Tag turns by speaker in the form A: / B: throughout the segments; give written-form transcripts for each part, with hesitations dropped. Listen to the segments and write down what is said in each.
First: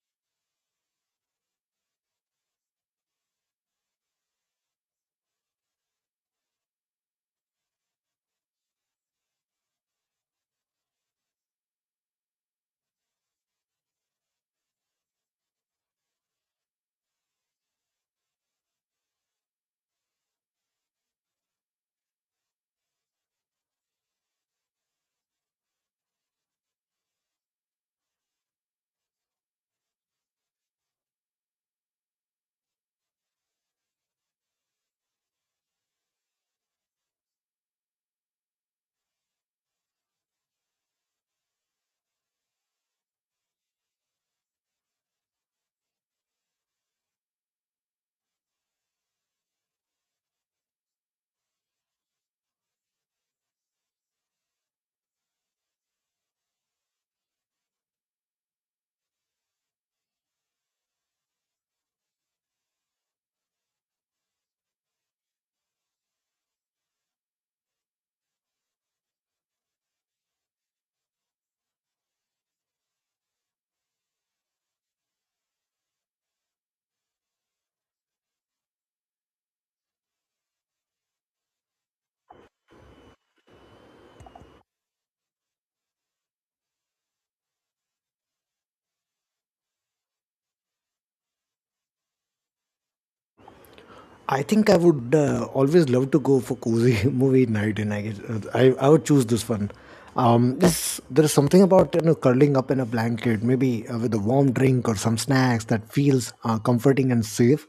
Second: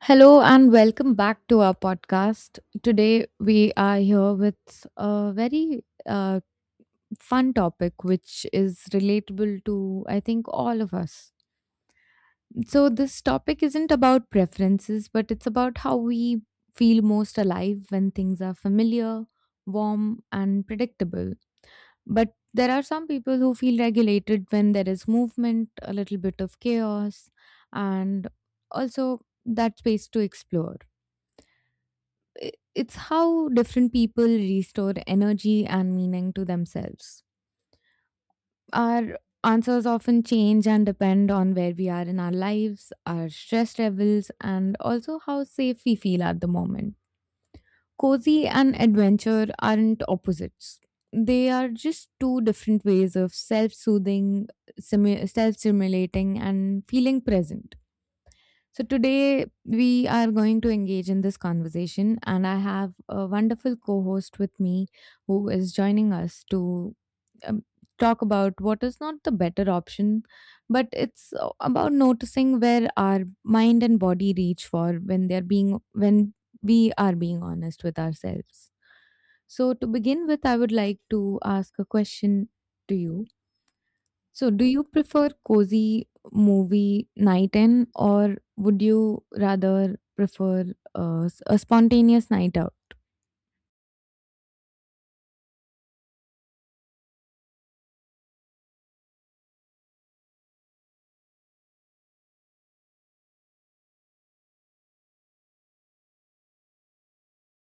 A: Hello and welcome back to our podcast. Today we are here with a very fun topic which is relatable to, I think, all of us. So this topic isn't about preferences, but it's about how we feel most alive when things are familiar, warm and predictable. But there are some people who feel regulated when there is movement, a little bit of chaos, and also that space to explore. It's how different people restore energy and meaning to themselves. Our answers often change and depend on where we are in our lives, our stress levels, and also how safe we feel at the moment. Cozy and adventure aren't opposites. They are just two different ways of self soothing, self stimulating, and feeling present. So today we are going to engage in this conversation, and I have a wonderful co-host with me who is joining us to um, talk about what is not the better option, but it's about noticing where our mind and body reach for when they're being when we are being honest with ourselves. So to begin with, I would like to ask a question to you. So, do you prefer cozy movie night in, or would you rather prefer a spontaneous night out?
B: I think I would always love to go for cozy movie night, and I guess I would choose this one. This there is something about curling up in a blanket, maybe with a warm drink or some snacks that feels comforting and safe.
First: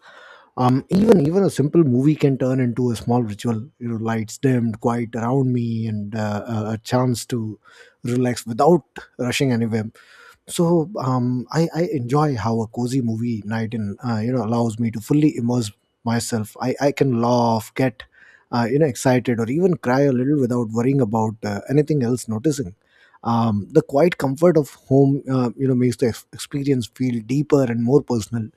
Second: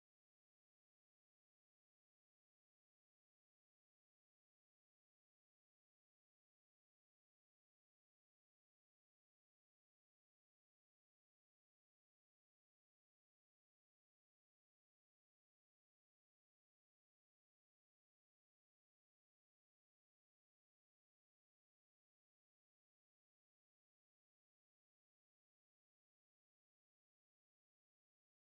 B: Even a simple movie can turn into a small ritual. You know, lights dimmed, quiet around me, and a chance to relax without rushing anywhere, so I enjoy how a cozy movie night in allows me to fully immerse myself. I can laugh, get excited, or even cry a little without worrying about anything else noticing. The quiet comfort of home, makes the experience feel deeper and more personal.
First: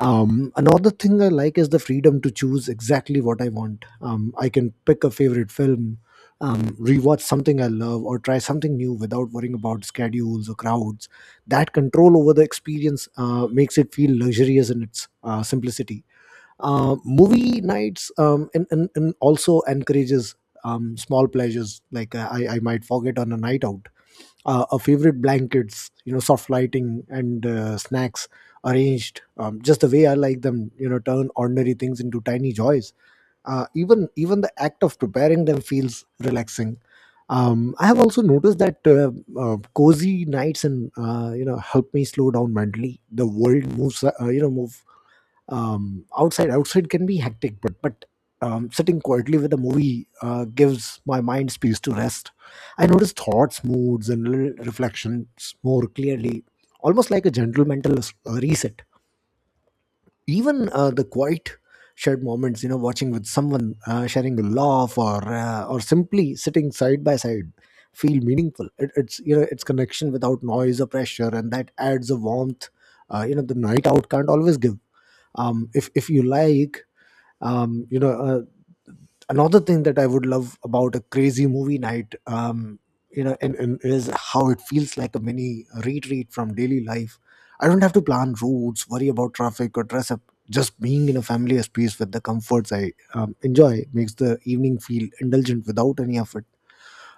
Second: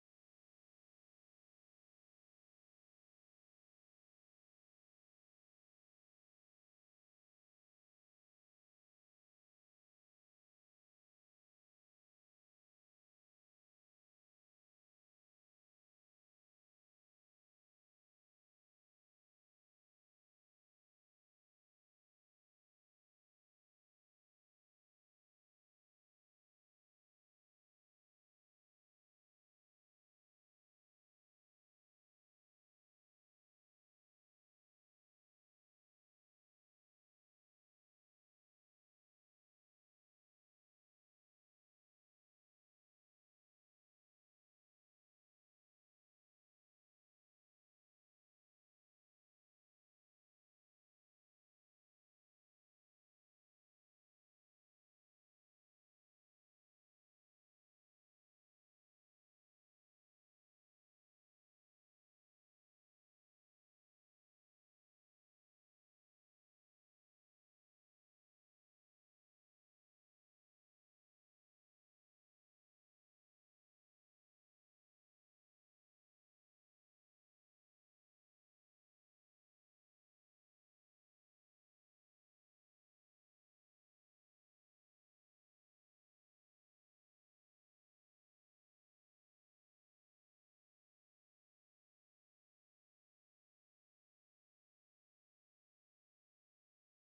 B: Another thing I like is the freedom to choose exactly what I want. I can pick a favorite film, rewatch something I love, or try something new without worrying about schedules or crowds. That control over the experience makes it feel luxurious in its simplicity. Movie nights and also encourages small pleasures like I might forget on a night out. A favorite blankets, soft lighting, and snacks arranged just the way I like them, turn ordinary things into tiny joys. Even the act of preparing them feels relaxing. I have also noticed that cozy nights and help me slow down mentally. The world moves, you know move outside can be hectic, but sitting quietly with a movie gives my mind space to rest. I notice thoughts, moods, and little reflections more clearly, almost like a gentle mental reset. Even the quiet shared moments, watching with someone, sharing a laugh or simply sitting side by side, feel meaningful. It's it's connection without noise or pressure, and that adds a warmth the night out can't always give, if you like. um, you know uh, Another thing that I would love about a crazy movie night, you know and is how it feels like a mini retreat from daily life. I don't have to plan routes, worry about traffic, or dress up. Just being in a familiar space with the comforts I enjoy makes the evening feel indulgent without any effort.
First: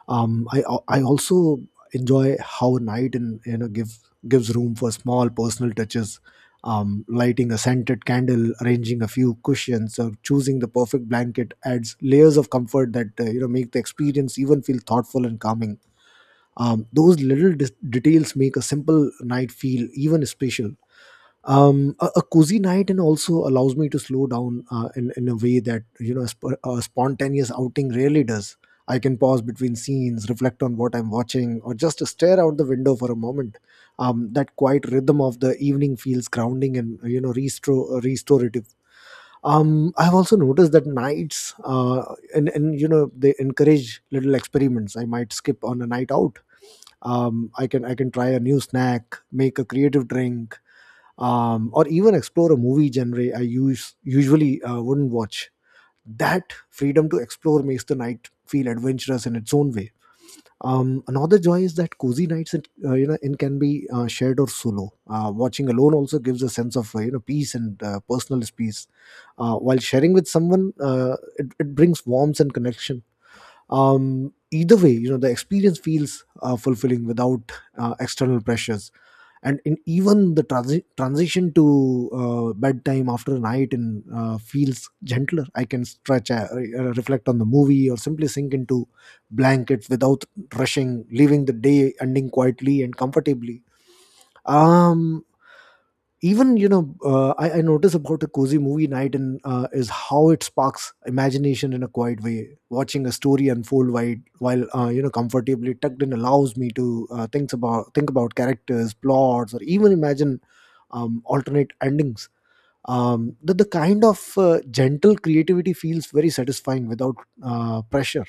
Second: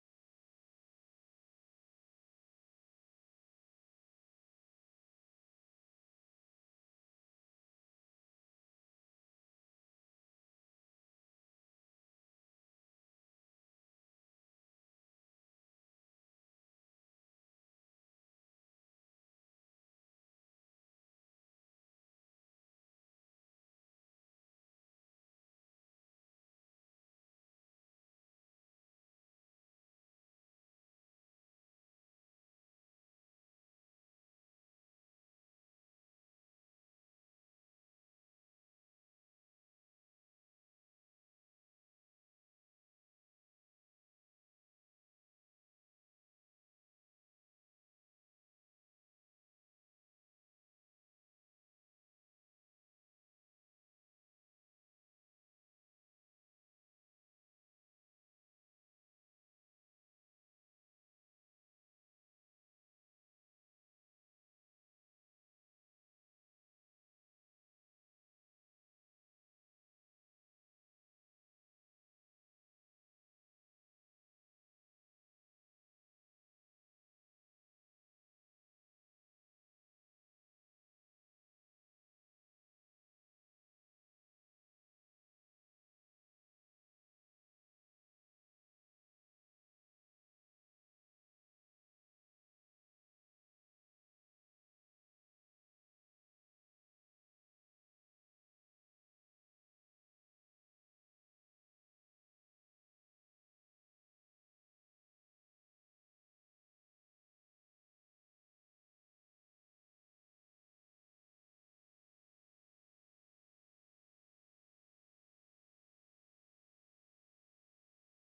B: I also enjoy how night and gives room for small personal touches. Lighting a scented candle, arranging a few cushions, or choosing the perfect blanket adds layers of comfort that make the experience even feel thoughtful and calming. Those little details make a simple night feel even special. A cozy night and also allows me to slow down in a way that a spontaneous outing rarely does. I can pause between scenes, reflect on what I'm watching, or just stare out the window for a moment. That quiet rhythm of the evening feels grounding and restorative. I've also noticed that nights, and they encourage little experiments I might skip on a night out. I can try a new snack, make a creative drink, or even explore a movie genre I use usually wouldn't watch. That freedom to explore makes the night feel adventurous in its own way. Another joy is that cozy nights, in can be shared or solo. Watching alone also gives a sense of peace and personal space. While sharing with someone, it brings warmth and connection. Either way, the experience feels fulfilling without external pressures. And in even the transition to bedtime after night in feels gentler. I can stretch, reflect on the movie, or simply sink into blankets without rushing, leaving the day ending quietly and comfortably. Um, even you know, uh, I, I notice about a cozy movie night and is how it sparks imagination in a quiet way. Watching a story unfold while comfortably tucked in allows me to think about characters, plots, or even imagine alternate endings. The kind of gentle creativity feels very satisfying without pressure.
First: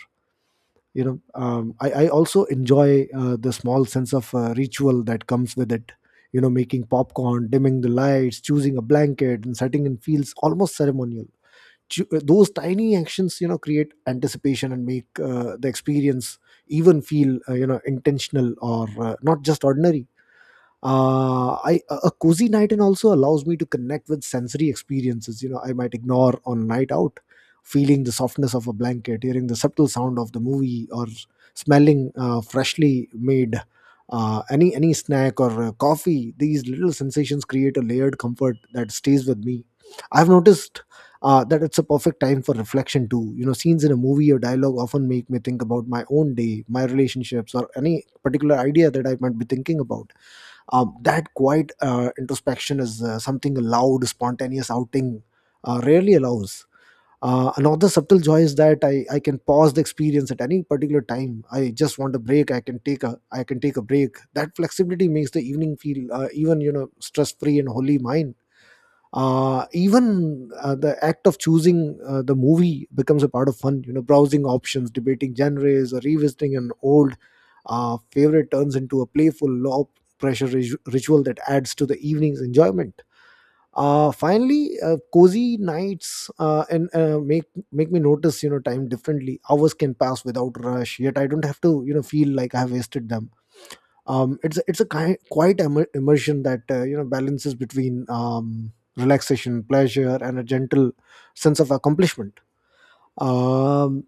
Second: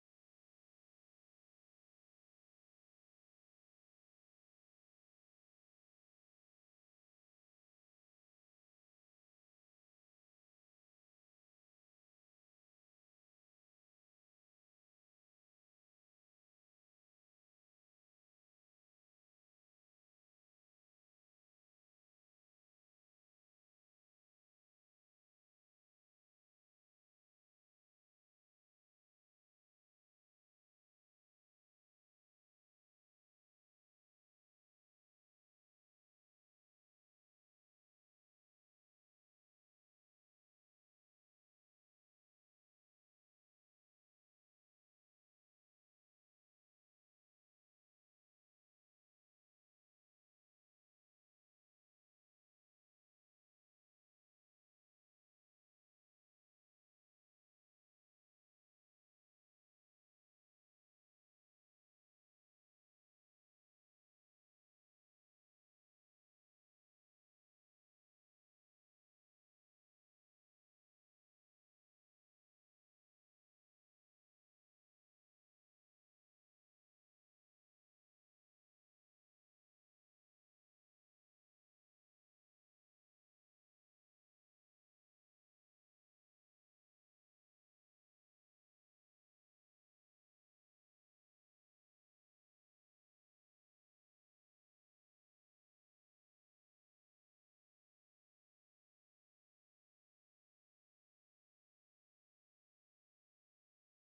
B: I also enjoy the small sense of ritual that comes with it. Making popcorn, dimming the lights, choosing a blanket, and setting in feels almost ceremonial. Those tiny actions, create anticipation and make the experience even feel intentional, or not just ordinary. Uh, I a a cozy night in also allows me to connect with sensory experiences. You know, I might ignore on night out, feeling the softness of a blanket, hearing the subtle sound of the movie, or smelling freshly made any snack or coffee. These little sensations create a layered comfort that stays with me. I've noticed. That it's a perfect time for reflection too. You know, scenes in a movie or dialogue often make me think about my own day, my relationships, or any particular idea that I might be thinking about. That quiet introspection is something a loud, spontaneous outing rarely allows. Another subtle joy is that I can pause the experience at any particular time. I just want a break. I can take a break. That flexibility makes the evening feel even you know stress free and wholly mine. Even The act of choosing the movie becomes a part of fun. Browsing options, debating genres, or revisiting an old favorite turns into a playful low pressure ritual that adds to the evening's enjoyment. Finally, cozy nights and make make me notice time differently. Hours can pass without rush, yet I don't have to feel like I have wasted them. It's a kind, quite immersion that balances between relaxation, pleasure, and a gentle sense of accomplishment. Um,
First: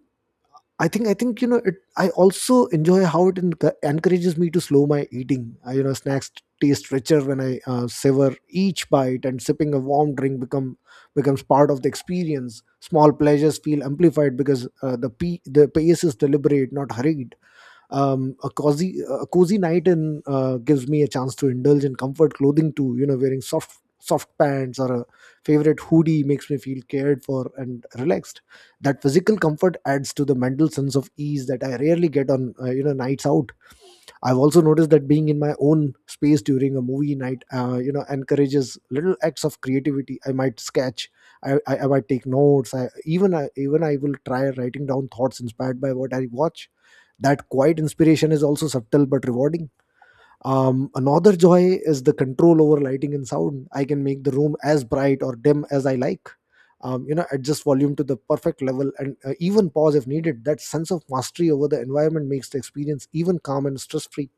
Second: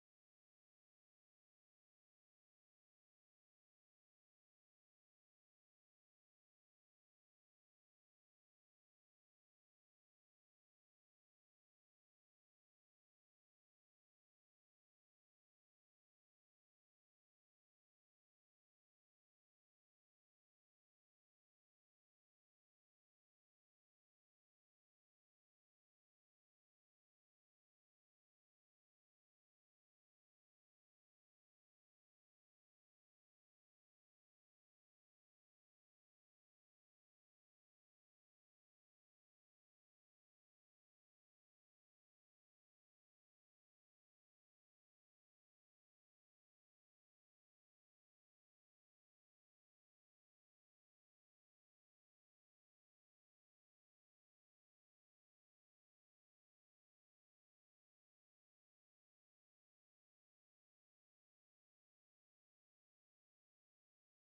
B: I think you know it. I also enjoy how it encourages me to slow my eating. Snacks taste richer when I savor each bite, and sipping a warm drink becomes part of the experience. Small pleasures feel amplified because the pace is deliberate, not hurried. A cozy night in gives me a chance to indulge in comfort clothing too. Wearing soft pants or a favorite hoodie makes me feel cared for and relaxed. That physical comfort adds to the mental sense of ease that I rarely get on nights out. I've also noticed that being in my own space during a movie night, encourages little acts of creativity. I might sketch, I might take notes. I even I will try writing down thoughts inspired by what I watch. That quiet inspiration is also subtle but rewarding. Another joy is the control over lighting and sound. I can make the room as bright or dim as I like. Adjust volume to the perfect level, and even pause if needed. That sense of mastery over the environment makes the experience even calm and stress free.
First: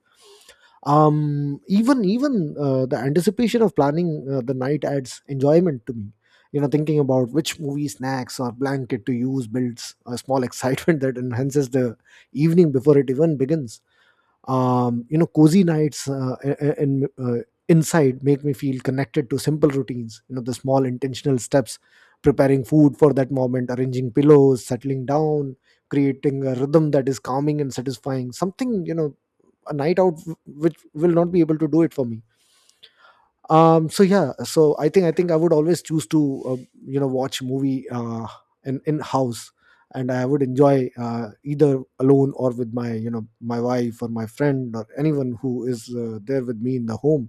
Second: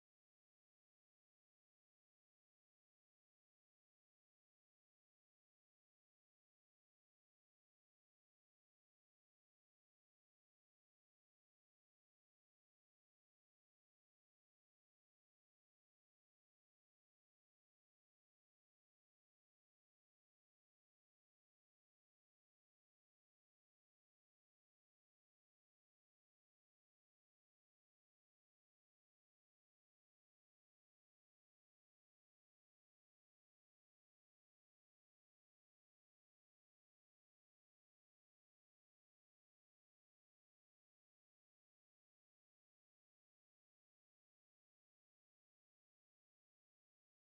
B: Even even The anticipation of planning the night adds enjoyment to me. You know, thinking about which movie snacks or blanket to use builds a small excitement that enhances the evening before it even begins. You know, cozy nights I- in inside make me feel connected to simple routines. The small intentional steps, preparing food for that moment, arranging pillows, settling down, creating a rhythm that is calming and satisfying, something a night out which will not be able to do it for me. So yeah, I think I would always choose to uh, watch movie in house, and I would enjoy either alone or with my my wife or my friend or anyone who is there with me in the home.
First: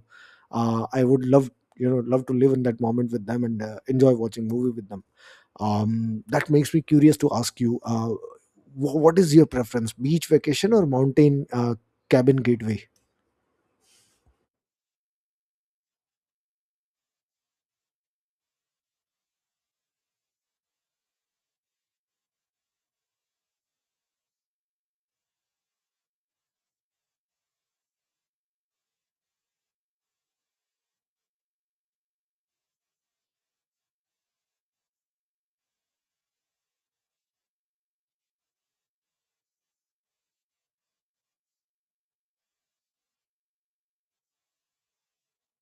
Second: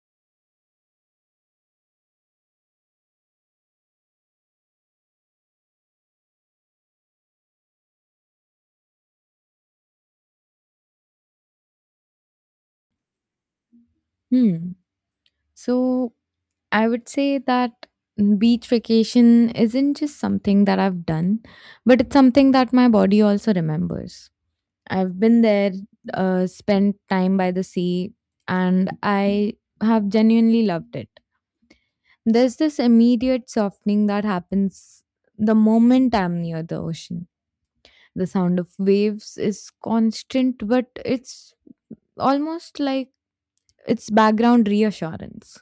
B: I would love, love to live in that moment with them and enjoy watching movie with them. um, that makes me curious to ask you, what is your preference, beach vacation or mountain cabin gateway?
A: Hmm. So, I would say that beach vacation isn't just something that I've done, but it's something that my body also remembers. I've been there, spent time by the sea, and I have genuinely loved it. There's this immediate softening that happens the moment I'm near the ocean. The sound of waves is constant, but it's almost like it's background reassurance.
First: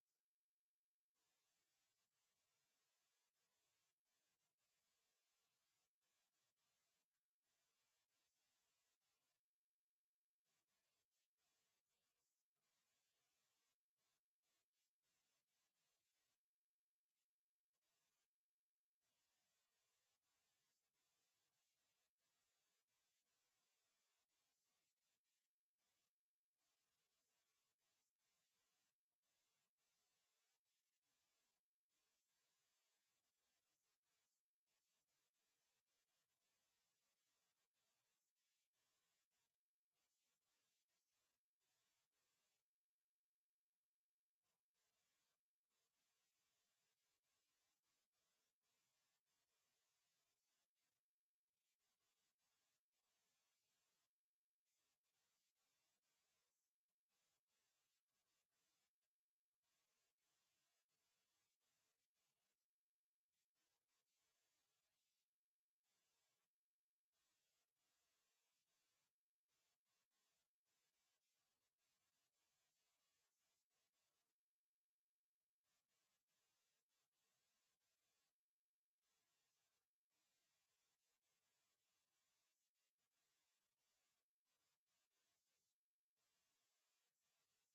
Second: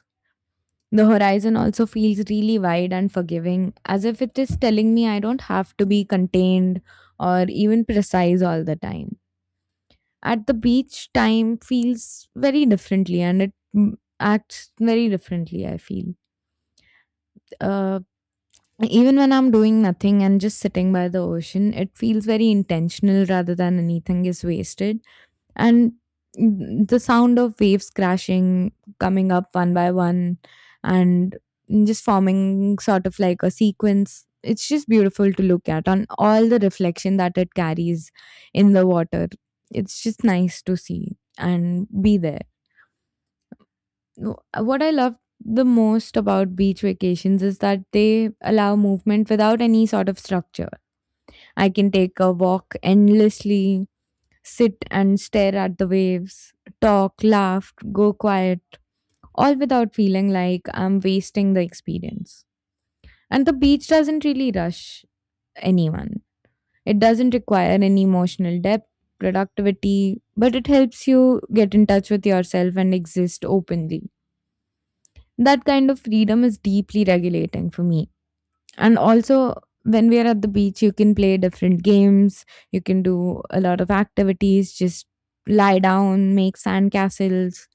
A: The horizon also feels really wide and forgiving, as if it is telling me I don't have to be contained or even precise all the time. At the beach, time feels very differently and it, acts very differently, I feel. Uh, Even when I'm doing nothing and just sitting by the ocean, it feels very intentional rather than anything is wasted. And the sound of waves crashing, coming up one by one and just forming sort of like a sequence, it's just beautiful to look at, on all the reflection that it carries in the water. It's just nice to see and be there. What I love the most about beach vacations is that they allow movement without any sort of structure. I can take a walk endlessly, sit and stare at the waves, talk, laugh, go quiet, all without feeling like I'm wasting the experience. And the beach doesn't really rush anyone, it doesn't require any emotional depth, productivity, but it helps you get in touch with yourself and exist openly. That kind of freedom is deeply regulating for me. And also, when we are at the beach, you can play different games, you can do a lot of activities, just lie down, make sand castles,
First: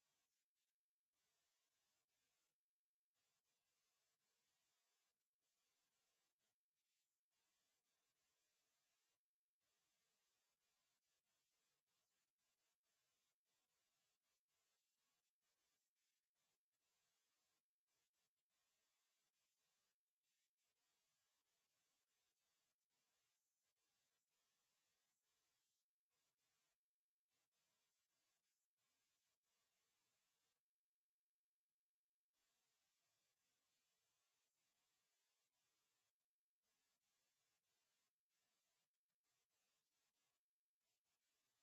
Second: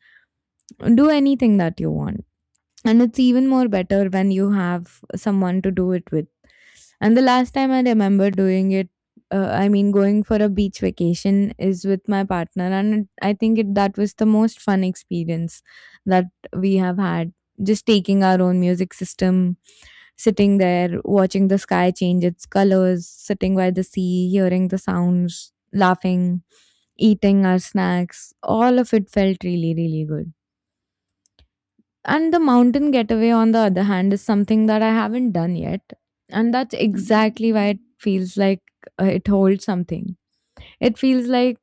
A: do anything that you want. And it's even more better when you have someone to do it with. And the last time I remember doing it, I mean, going for a beach vacation, is with my partner, and I think it, that was the most fun experience that we have had. Just taking our own music system, sitting there, watching the sky change its colors, sitting by the sea, hearing the sounds, laughing, eating our snacks. All of it felt really, really good. And the mountain getaway, on the other hand, is something that I haven't done yet. And that's exactly why it feels like it holds something. It feels like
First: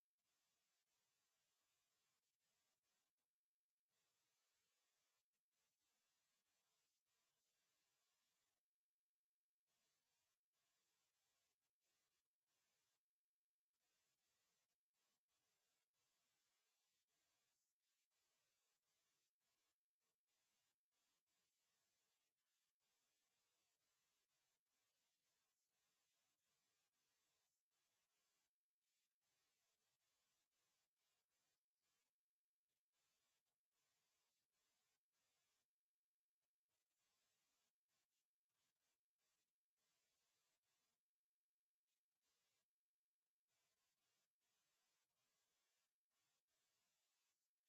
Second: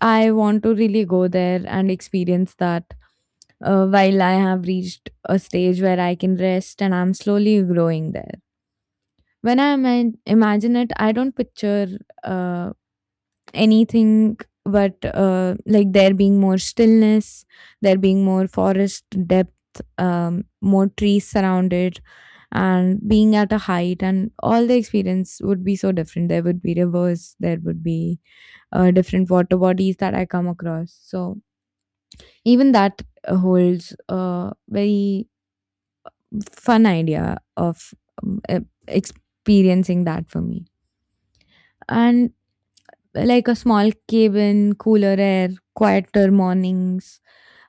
A: I want to really go there and experience that, while I have reached a stage where I can rest and I'm slowly growing there. When I imagine it, I don't picture uh, anything but, like there being more stillness, there being more forest depth, more trees surrounded, and being at a height, and all the experience would be so different. There would be rivers, there would be different water bodies that I come across. So even that holds a very fun idea of experiencing that for me. And like a small cabin, cooler air, quieter mornings,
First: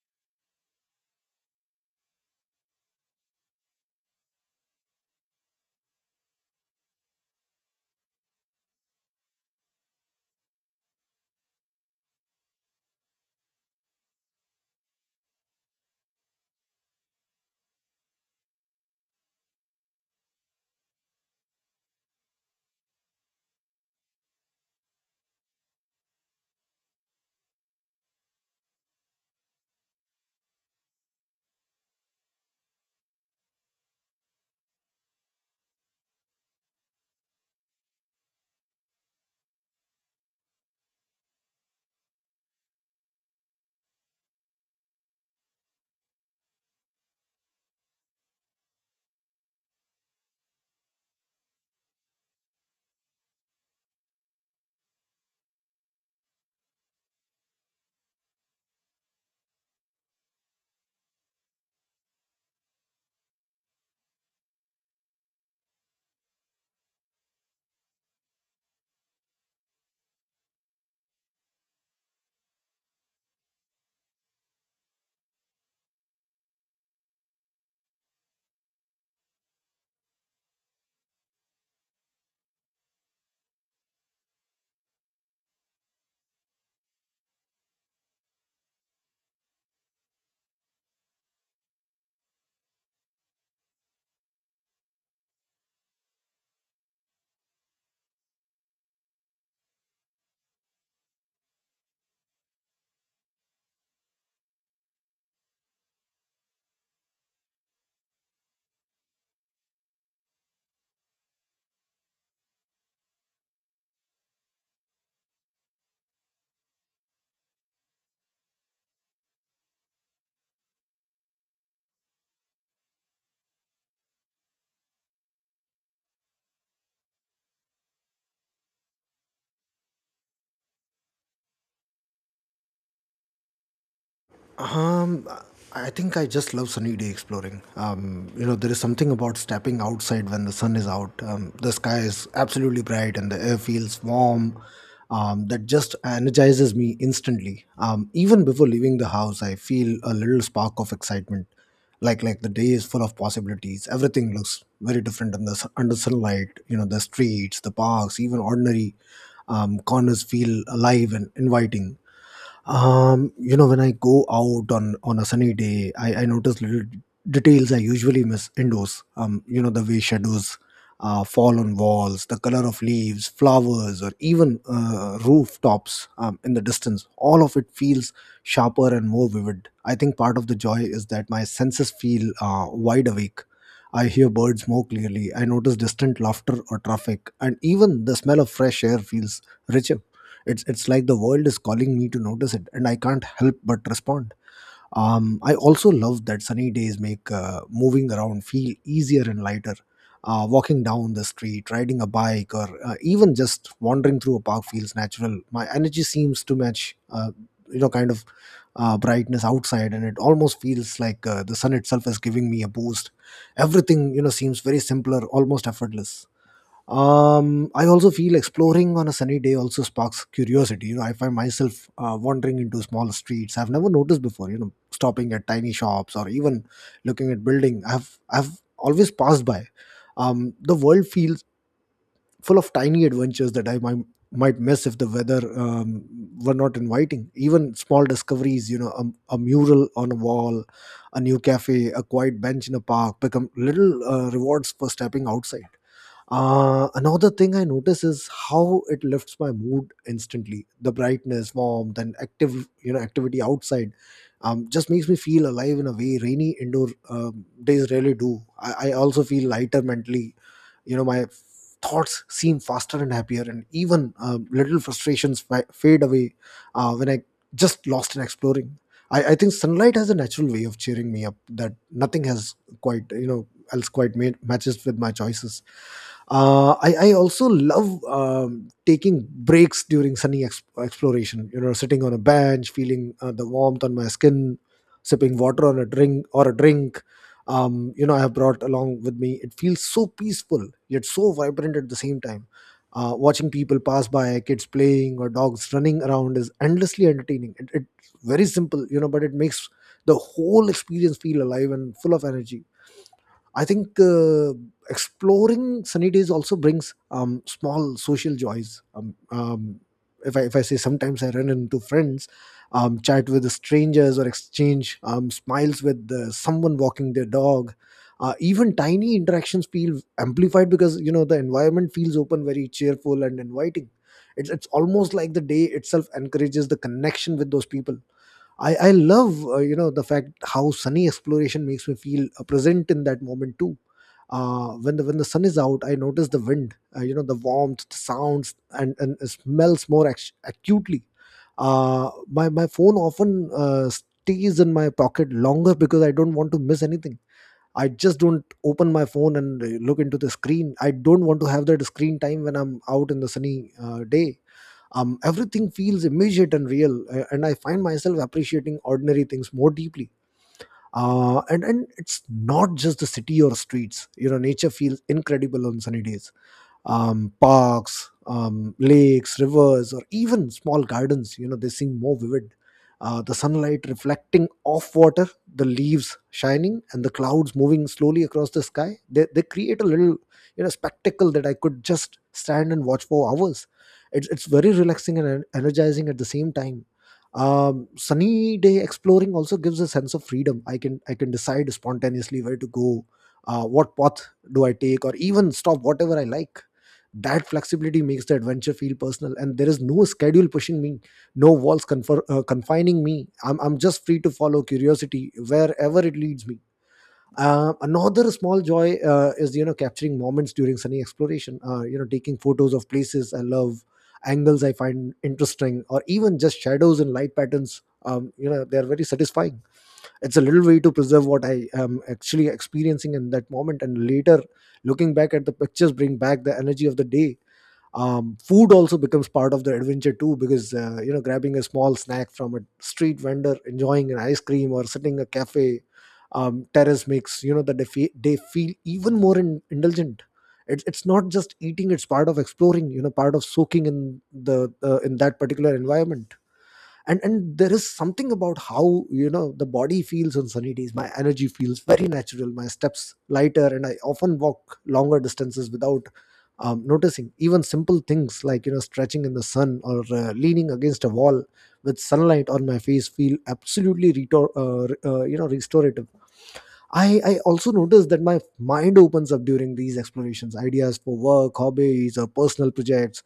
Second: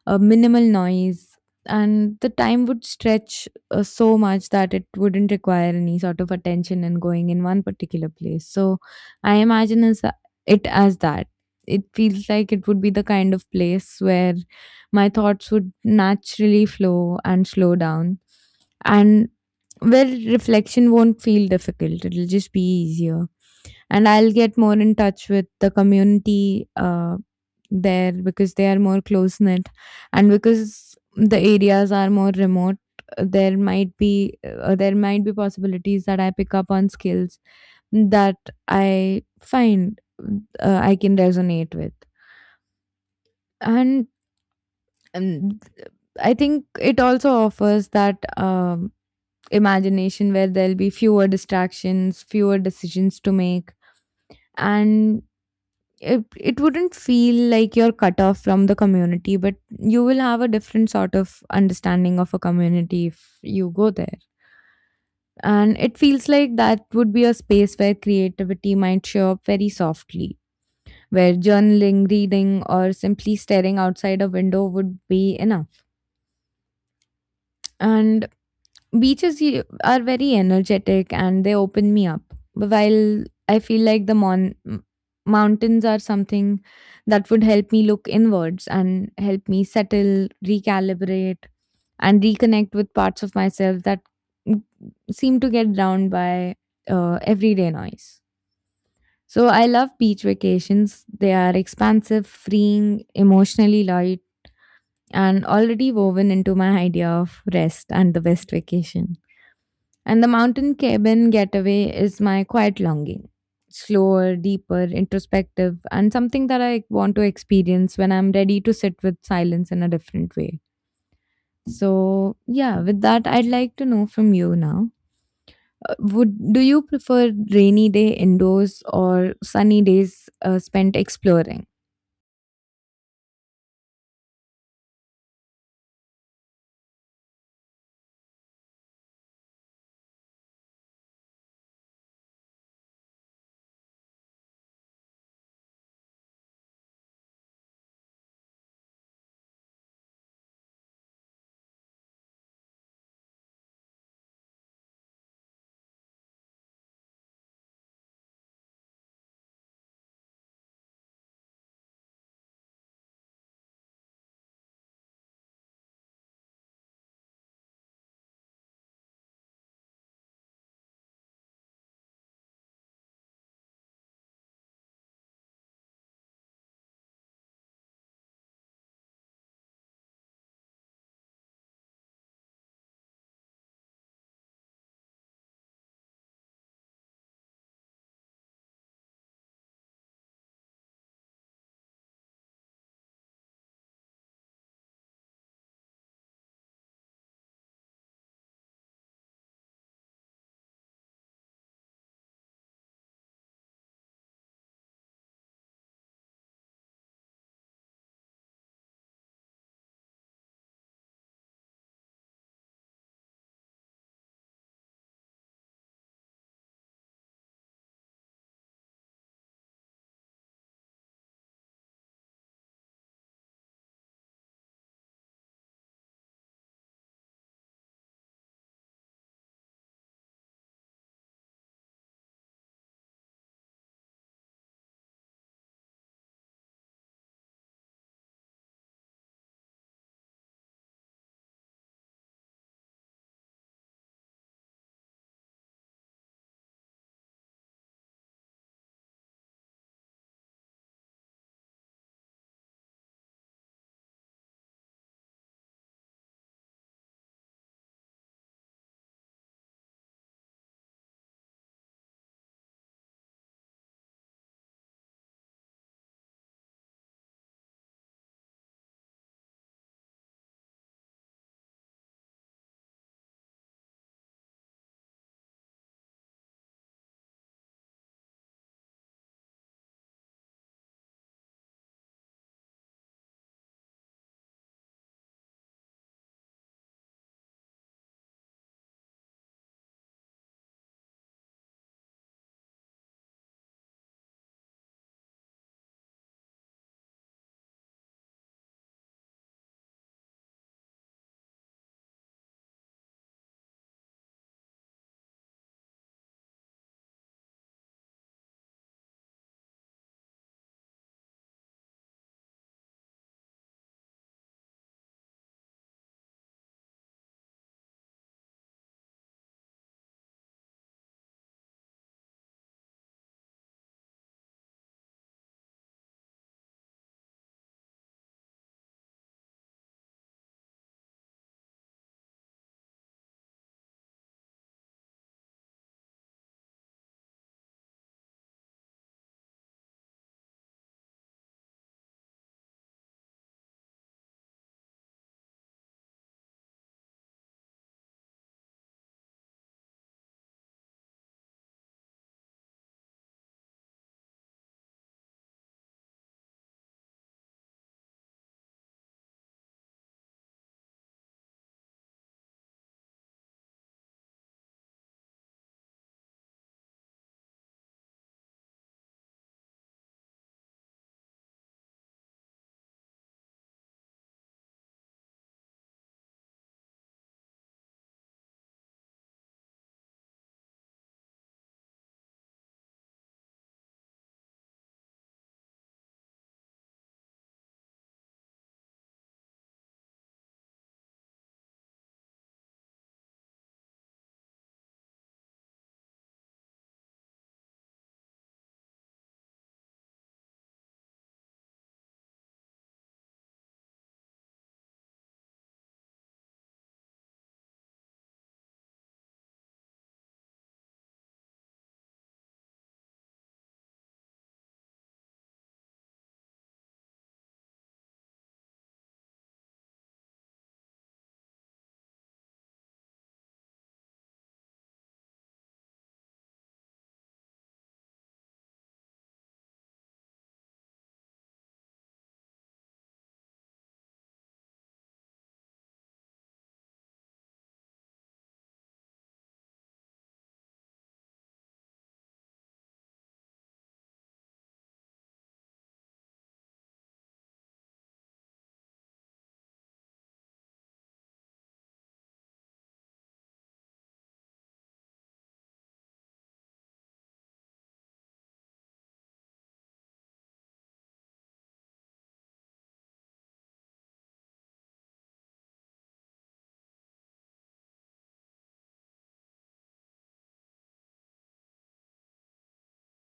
A: minimal noise, and the time would stretch so much that it wouldn't require any sort of attention and going in one particular place. So I imagine as, it as that. It feels like it would be the kind of place where my thoughts would naturally flow and slow down, and where reflection won't feel difficult, it'll just be easier, and I'll get more in touch with the community there, because they are more close knit. And because the areas are more remote, there might be possibilities that I pick up on skills that I find I can resonate with. And um, I think it also offers that, imagination where there'll be fewer distractions, fewer decisions to make, and it wouldn't feel like you're cut off from the community, but you will have a different sort of understanding of a community if you go there. And it feels like that would be a space where creativity might show up very softly, where journaling, reading, or simply staring outside a window would be enough. And beaches are very energetic and they open me up, while I feel like the mountains are something that would help me look inwards and help me settle, recalibrate, and reconnect with parts of myself that, mm, seem to get drowned by everyday noise. So I love beach vacations. They are expansive, freeing, emotionally light, and already woven into my idea of rest and the best vacation. And the mountain cabin getaway is my quiet longing. Slower, deeper, introspective, and something that I want to experience when I'm ready to sit with silence in a different way. So, yeah, with that, I'd like to know from you now. Would do you prefer rainy day indoors or sunny days spent exploring?
B: Um, I think I just love sunny day exploring. You know, there is something about stepping outside when the sun is out. The sky is absolutely bright and the air feels warm. That just energizes me instantly. Even before leaving the house, I feel a little spark of excitement. Like the day is full of possibilities. Everything looks very different under sunlight. You know, the streets, the parks, even ordinary corners feel alive and inviting. You know, when I go out on a sunny day, I notice little details I usually miss indoors. You know, the way shadows fall on walls, the color of leaves, flowers, or even rooftops in the distance, all of it feels sharper and more vivid. I think part of the joy is that my senses feel wide awake. I hear birds more clearly, I notice distant laughter or traffic, and even the smell of fresh air feels richer. It's like the world is calling me to notice it, and I can't help but respond. I also love that sunny days make moving around feel easier and lighter. Walking down the street, riding a bike, or even just wandering through a park feels natural. My energy seems to match, you know, kind of brightness outside, and it almost feels like the sun itself is giving me a boost. Everything, seems very simpler, almost effortless. I also feel exploring on a sunny day also sparks curiosity. You know, I find myself wandering into small streets I've never noticed before. You know, stopping at tiny shops or even looking at building I've always passed by. The world feels full of tiny adventures that I might miss if the weather were not inviting. Even small discoveries, you know, a mural on a wall, a new cafe, a quiet bench in a park, become little rewards for stepping outside. Another thing I notice is how it lifts my mood instantly. The brightness, warmth, and active, activity outside just makes me feel alive in a way rainy indoor days rarely do. I also feel lighter mentally. You know, my thoughts seem faster and happier, and even little frustrations fade away when I just lost in exploring. I think sunlight has a natural way of cheering me up that nothing has quite, you know, else quite made, matches with my choices. I also love taking breaks during sunny exploration, you know, sitting on a bench, feeling the warmth on my skin, sipping water on a drink or a drink you know, I have brought along with me. It feels so peaceful yet so vibrant at the same time. Watching people pass by, kids playing or dogs running around is endlessly entertaining. It's very simple, you know, but it makes the whole experience feel alive and full of energy. I think exploring sunny days also brings small social joys. If I say sometimes I run into friends, chat with the strangers, or exchange smiles with someone walking their dog. Even tiny interactions feel amplified because you know the environment feels open, very cheerful and inviting. It's almost like the day itself encourages the connection with those people. I love, the fact how sunny exploration makes me feel present in that moment too. When the sun is out, I notice the wind, the warmth, the sounds, and smells more acutely. My phone often stays in my pocket longer because I don't want to miss anything. I just don't open my phone and look into the screen. I don't want to have that screen time when I'm out in the sunny day. Everything feels immediate and real, and I find myself appreciating ordinary things more deeply. And it's not just the city or streets, you know, nature feels incredible on sunny days. Parks, lakes, rivers, or even small gardens, you know, they seem more vivid. The sunlight reflecting off water, the leaves shining, and the clouds moving slowly across the sky, they create a little, you know, spectacle that I could just stand and watch for hours. It's very relaxing and energizing at the same time. Sunny day exploring also gives a sense of freedom. I can decide spontaneously where to go, what path do I take, or even stop whatever I like. That flexibility makes the adventure feel personal, and there is no schedule pushing me, no walls confining me. I'm just free to follow curiosity wherever it leads me. Uh, another small joy is, capturing moments during sunny exploration, taking photos of places I love, angles I find interesting, or even just shadows and light patterns. You know, they are very satisfying. It's a little way to preserve what I am actually experiencing in that moment, and later looking back at the pictures bring back the energy of the day. Food also becomes part of the adventure too, because you know, grabbing a small snack from a street vendor, enjoying an ice cream, or sitting a cafe terrace makes, that they feel even more indulgent. It's not just eating, it's part of exploring, you know, part of soaking in the in that particular environment. And there is something about how, you know, the body feels on sunny days. My energy feels very natural, my steps lighter, and I often walk longer distances without noticing. Even simple things like, you know, stretching in the sun or leaning against a wall with sunlight on my face feel absolutely you know, restorative. I also notice that my mind opens up during these explorations. Ideas for work, hobbies, or personal projects,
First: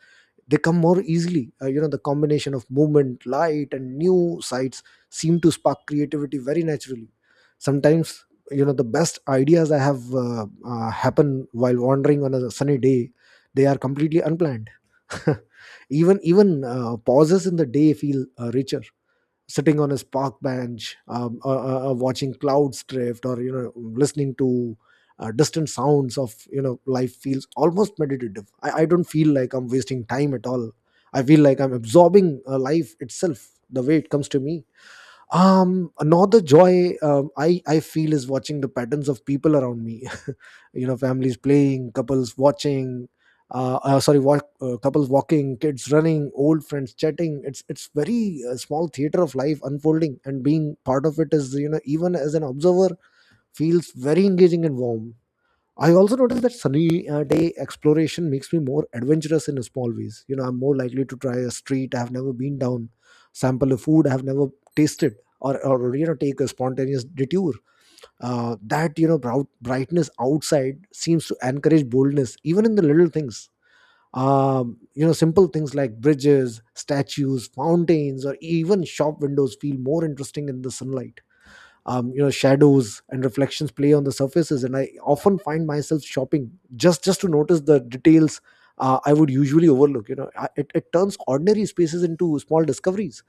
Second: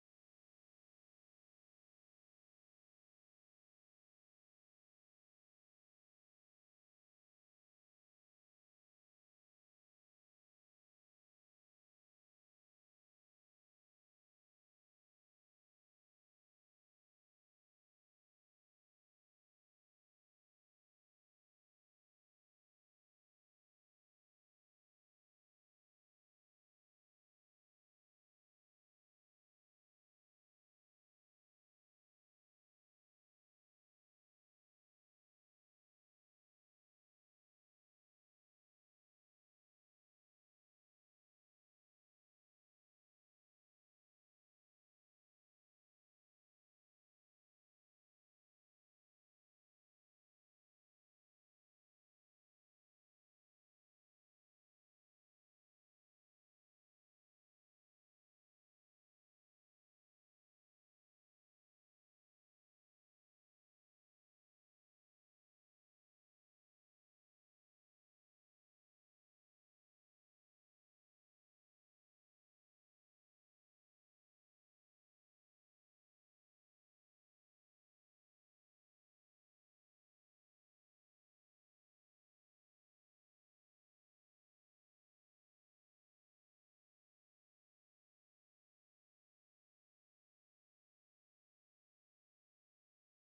B: they come more easily. You know, the combination of movement, light, and new sights seem to spark creativity very naturally. Sometimes, you know, the best ideas I have happen while wandering on a sunny day. They are completely unplanned. Even pauses in the day feel richer. Sitting on his park bench, watching clouds drift, or you know, listening to distant sounds of, life feels almost meditative. I don't feel like I'm wasting time at all. I feel like I'm absorbing life itself the way it comes to me. Another joy, I feel, is watching the patterns of people around me. You know, families playing, couples watching, couples walking, kids running, old friends chatting. It's very, small theater of life unfolding, and being part of it is, you know, even as an observer, feels very engaging and warm. I also noticed that sunny day exploration makes me more adventurous in small ways. You know, I'm more likely to try a street I have never been down, sample a food I have never tasted, or you know, take a spontaneous detour. That, brightness outside seems to encourage boldness, even in the little things. You know, simple things like bridges, statues, fountains, or even shop windows feel more interesting in the sunlight. You know, shadows and reflections play on the surfaces, and I often find myself shopping just to notice the details I would usually overlook. It, it turns ordinary spaces into small discoveries.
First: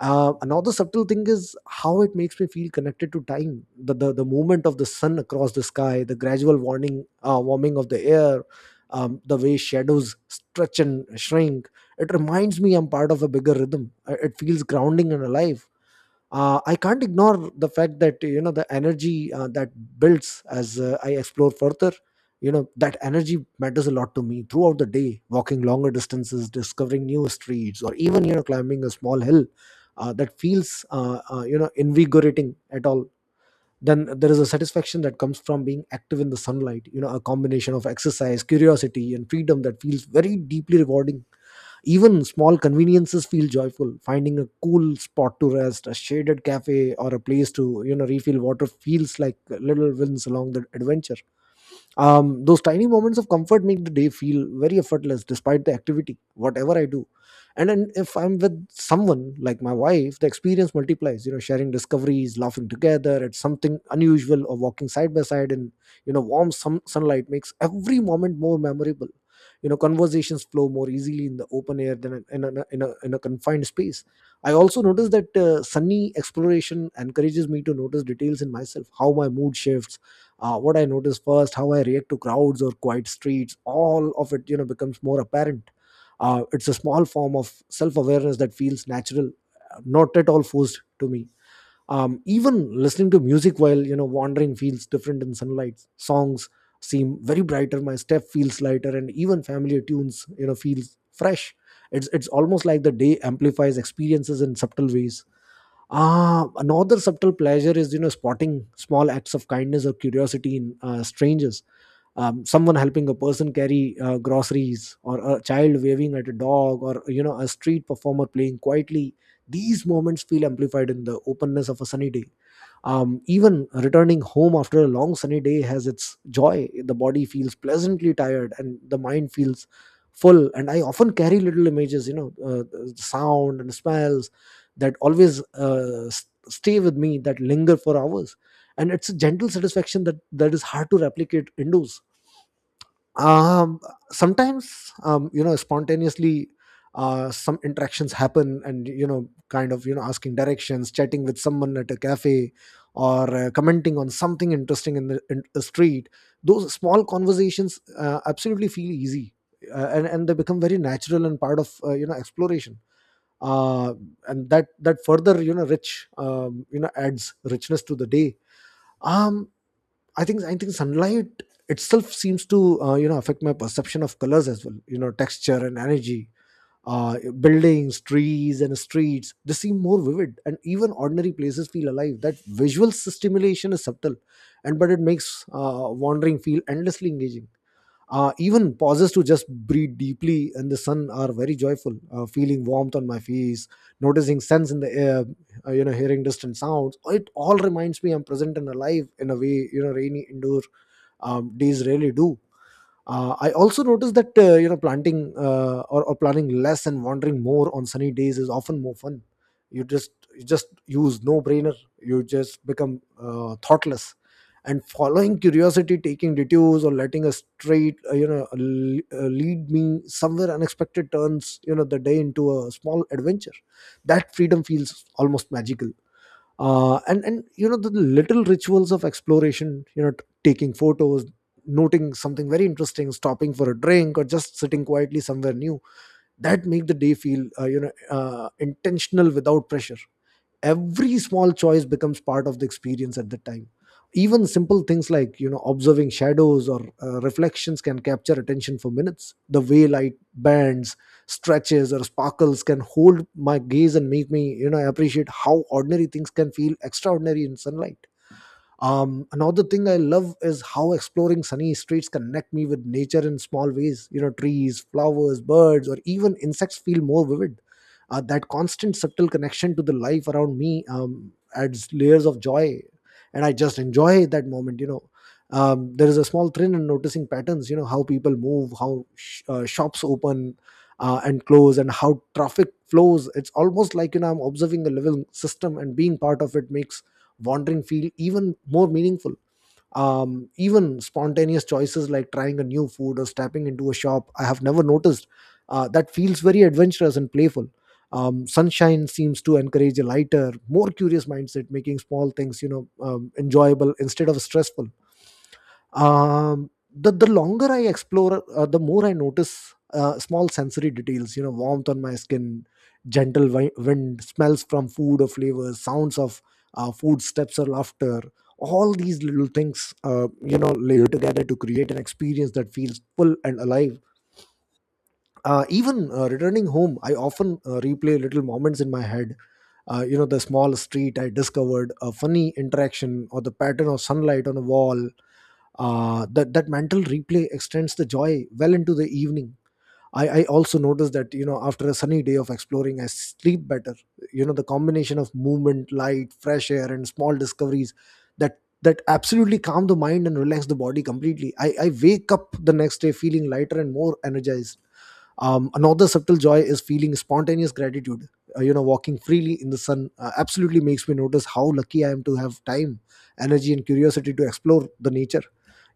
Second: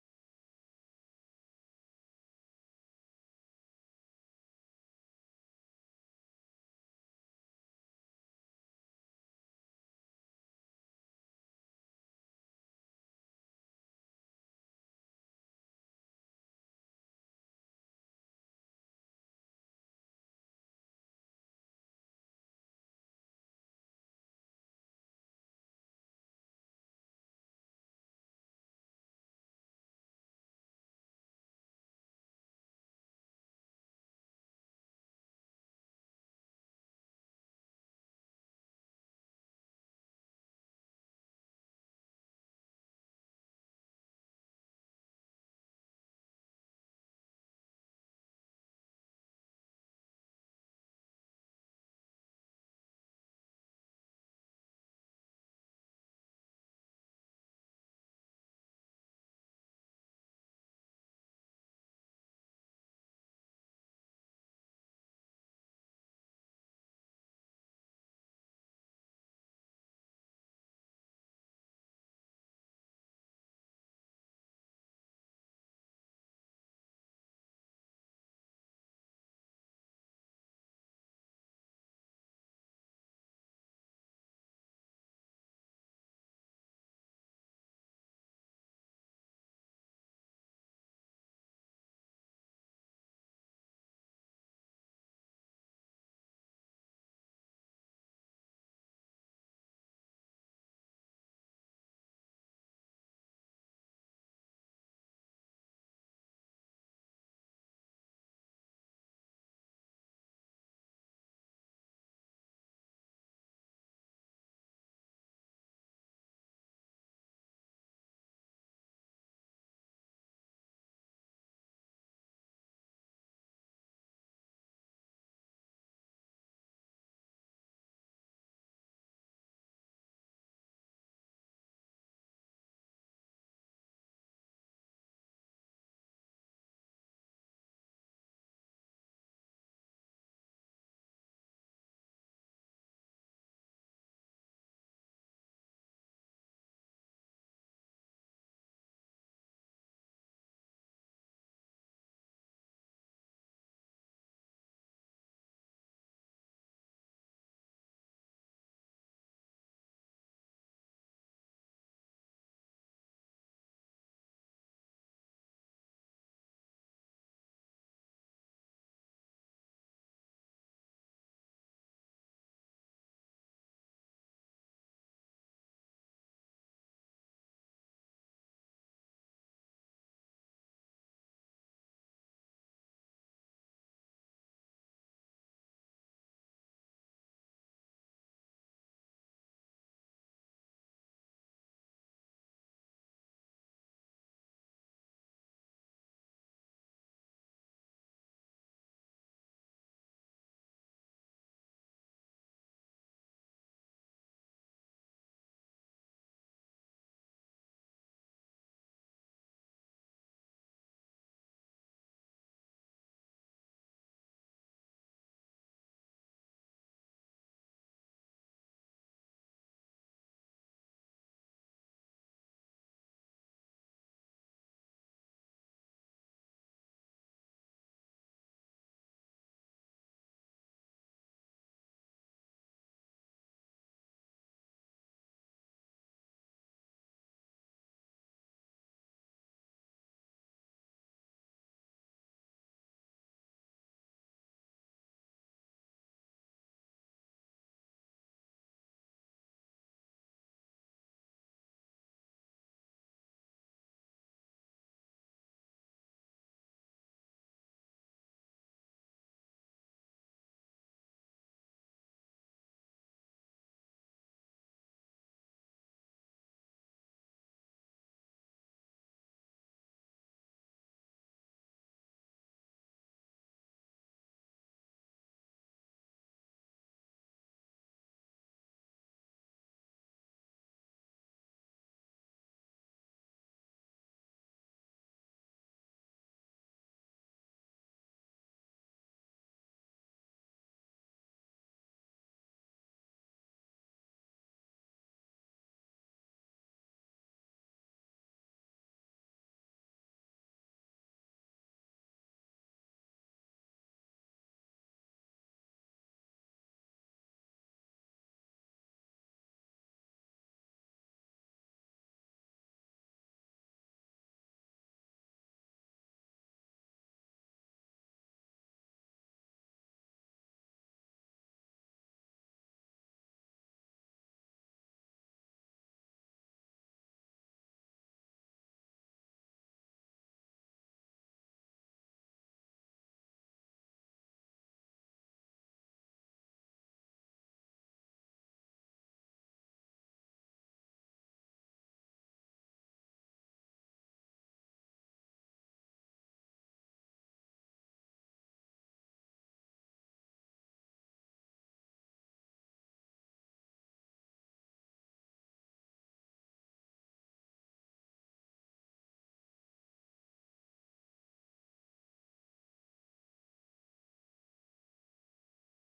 B: Uh, another subtle thing is how it makes me feel connected to time. The movement of the sun across the sky, the gradual warning warming of the air, the way shadows stretch and shrink, it reminds me I'm part of a bigger rhythm. It feels grounding and alive. Uh, I can't ignore the fact that, you know, the energy that builds as I explore further. You know, that energy matters a lot to me throughout the day, walking longer distances, discovering new streets, or even, you know, climbing a small hill. That feels you know, invigorating at all. Then there is a satisfaction that comes from being active in the sunlight, you know, a combination of exercise, curiosity, and freedom that feels very deeply rewarding. Even small conveniences feel joyful. Finding a cool spot to rest, a shaded cafe, or a place to, you know, refill water feels like little wins along the adventure. Those tiny moments of comfort make the day feel very effortless, despite the activity, whatever I do. And then if I'm with someone like my wife, the experience multiplies. You know, sharing discoveries, laughing together at something unusual, or walking side by side in warm sunlight makes every moment more memorable. Conversations flow more easily in the open air than in a confined space. I also notice that sunny exploration encourages me to notice details in myself, how my mood shifts, what I notice first, how I react to crowds or quiet streets. All of it becomes more apparent. It's a small form of self-awareness that feels natural, not at all forced to me. Even listening to music while wandering feels different in sunlight. Songs seem very brighter, my step feels lighter, and even familiar tunes feels fresh. It's almost like the day amplifies experiences in subtle ways. Another subtle pleasure is spotting small acts of kindness or curiosity in strangers. Someone helping a person carry groceries, or a child waving at a dog, or a street performer playing quietly. These moments feel amplified in the openness of a sunny day. Even returning home after a long sunny day has its joy. The body feels pleasantly tired and the mind feels full, and I often carry little images, the sound and smells that always stay with me, that linger for hours. And it's a gentle satisfaction that is hard to replicate indoors. Um sometimes um you know spontaneously, some interactions happen, and kind of, asking directions, chatting with someone at a cafe, or commenting on something interesting in the street. Those small conversations absolutely feel easy, and they become very natural and part of exploration. Uh and that further you know rich you know adds richness to the day. Um I think I think sunlight itself seems to affect my perception of colors as well. Texture and energy. Buildings, trees, and streets, they seem more vivid, and even ordinary places feel alive. That visual stimulation is subtle, and but it makes wandering feel endlessly engaging. Even pauses to just breathe deeply in the sun are very joyful. Feeling warmth on my face, noticing scents in the air, hearing distant sounds. It all reminds me I'm present and alive in a way rainy indoor days really do. I also noticed that you know planting or planning less and wandering more on sunny days is often more fun. You just use no brainer. You just become thoughtless, and following curiosity, taking detours, or letting a straight lead me somewhere unexpected turns the day into a small adventure. That freedom feels almost magical. And you know The little rituals of exploration, taking photos, noting something very interesting, stopping for a drink, or just sitting quietly somewhere new, that make the day feel intentional without pressure. Every small choice becomes part of the experience at that time. Even simple things like observing shadows or reflections can capture attention for minutes. The way light bends, stretches, or sparkles can hold my gaze and make me appreciate how ordinary things can feel extraordinary in sunlight. Another thing I love is how exploring sunny streets connect me with nature in small ways. You know, trees, flowers, birds, or even insects feel more vivid. That constant subtle connection to the life around me adds layers of joy, and I just enjoy that moment. There is a small thrill in noticing patterns. You know, how people move, how shops open and close, and how traffic flows. It's almost like I'm observing a living system, and being part of it makes wandering feel even more meaningful. Even spontaneous choices like trying a new food or stepping into a shop I have never noticed, that feels very adventurous and playful. Sunshine seems to encourage a lighter, more curious mindset, making small things enjoyable instead of stressful. The longer I explore, the more I notice small sensory details. You know, warmth on my skin, gentle wind, smells from food or flavors, sounds of food steps or laughter. All these little things, layer together to create an experience that feels full and alive. Even returning home, I often replay little moments in my head, the small street I discovered, a funny interaction, or the pattern of sunlight on a wall. That mental replay extends the joy well into the evening. I also noticed that after a sunny day of exploring, I sleep better. You know the combination of movement, light, fresh air, and small discoveries, that that absolutely calm the mind and relax the body completely. I wake up the next day feeling lighter and more energized. Another subtle joy is feeling spontaneous gratitude. Walking freely in the sun absolutely makes me notice how lucky I am to have time, energy, and curiosity to explore the nature.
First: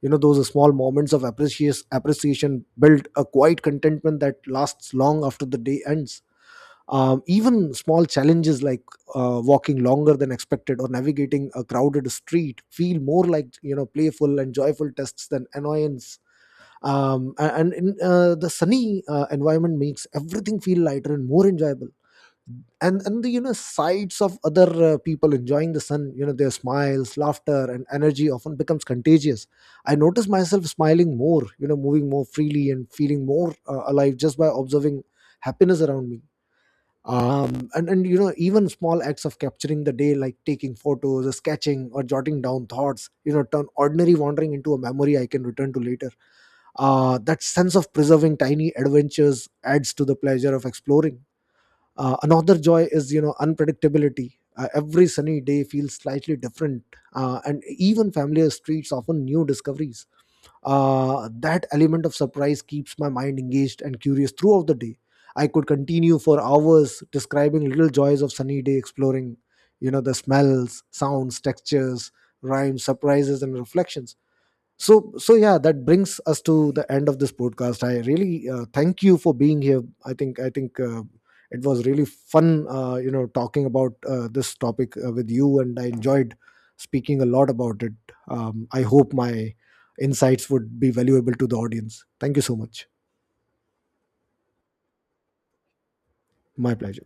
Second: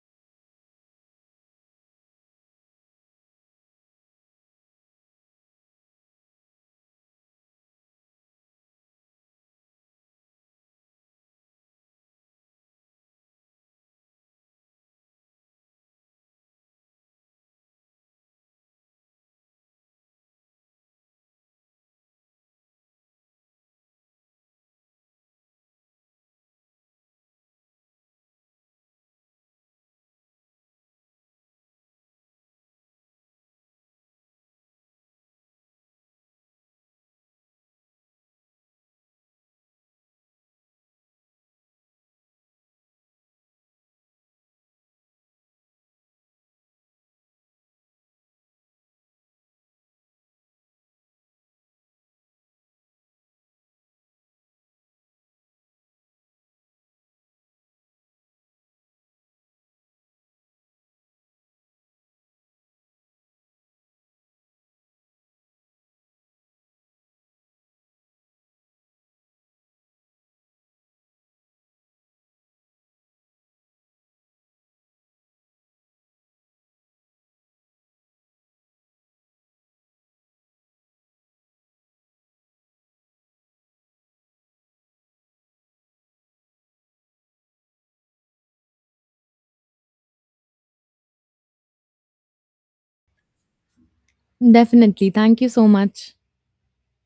B: You know, those small moments of appreciation build a quiet contentment that lasts long after the day ends. Even small challenges like walking longer than expected or navigating a crowded street feel more like playful and joyful tests than annoyance. A- and in The sunny environment makes everything feel lighter and more enjoyable. And the, sights of other people enjoying the sun, their smiles, laughter, and energy often becomes contagious. I notice myself smiling more, moving more freely and feeling more alive just by observing happiness around me. And you know Even small acts of capturing the day, like taking photos or sketching or jotting down thoughts, turn ordinary wandering into a memory I can return to later. That sense of preserving tiny adventures adds to the pleasure of exploring. Another joy is, unpredictability. Every sunny day feels slightly different, and even familiar streets offer new discoveries. That element of surprise keeps my mind engaged and curious throughout the day. I could continue for hours describing little joys of sunny day exploring, you know, the smells, sounds, textures, rhymes, surprises, and reflections. So yeah, that brings us to the end of this podcast. I really thank you for being here. I think it was really fun talking about this topic with you, and I enjoyed speaking a lot about it. I hope my insights would be valuable to the audience. Thank you so much.
A: Definitely. Thank you so much.
B: My pleasure.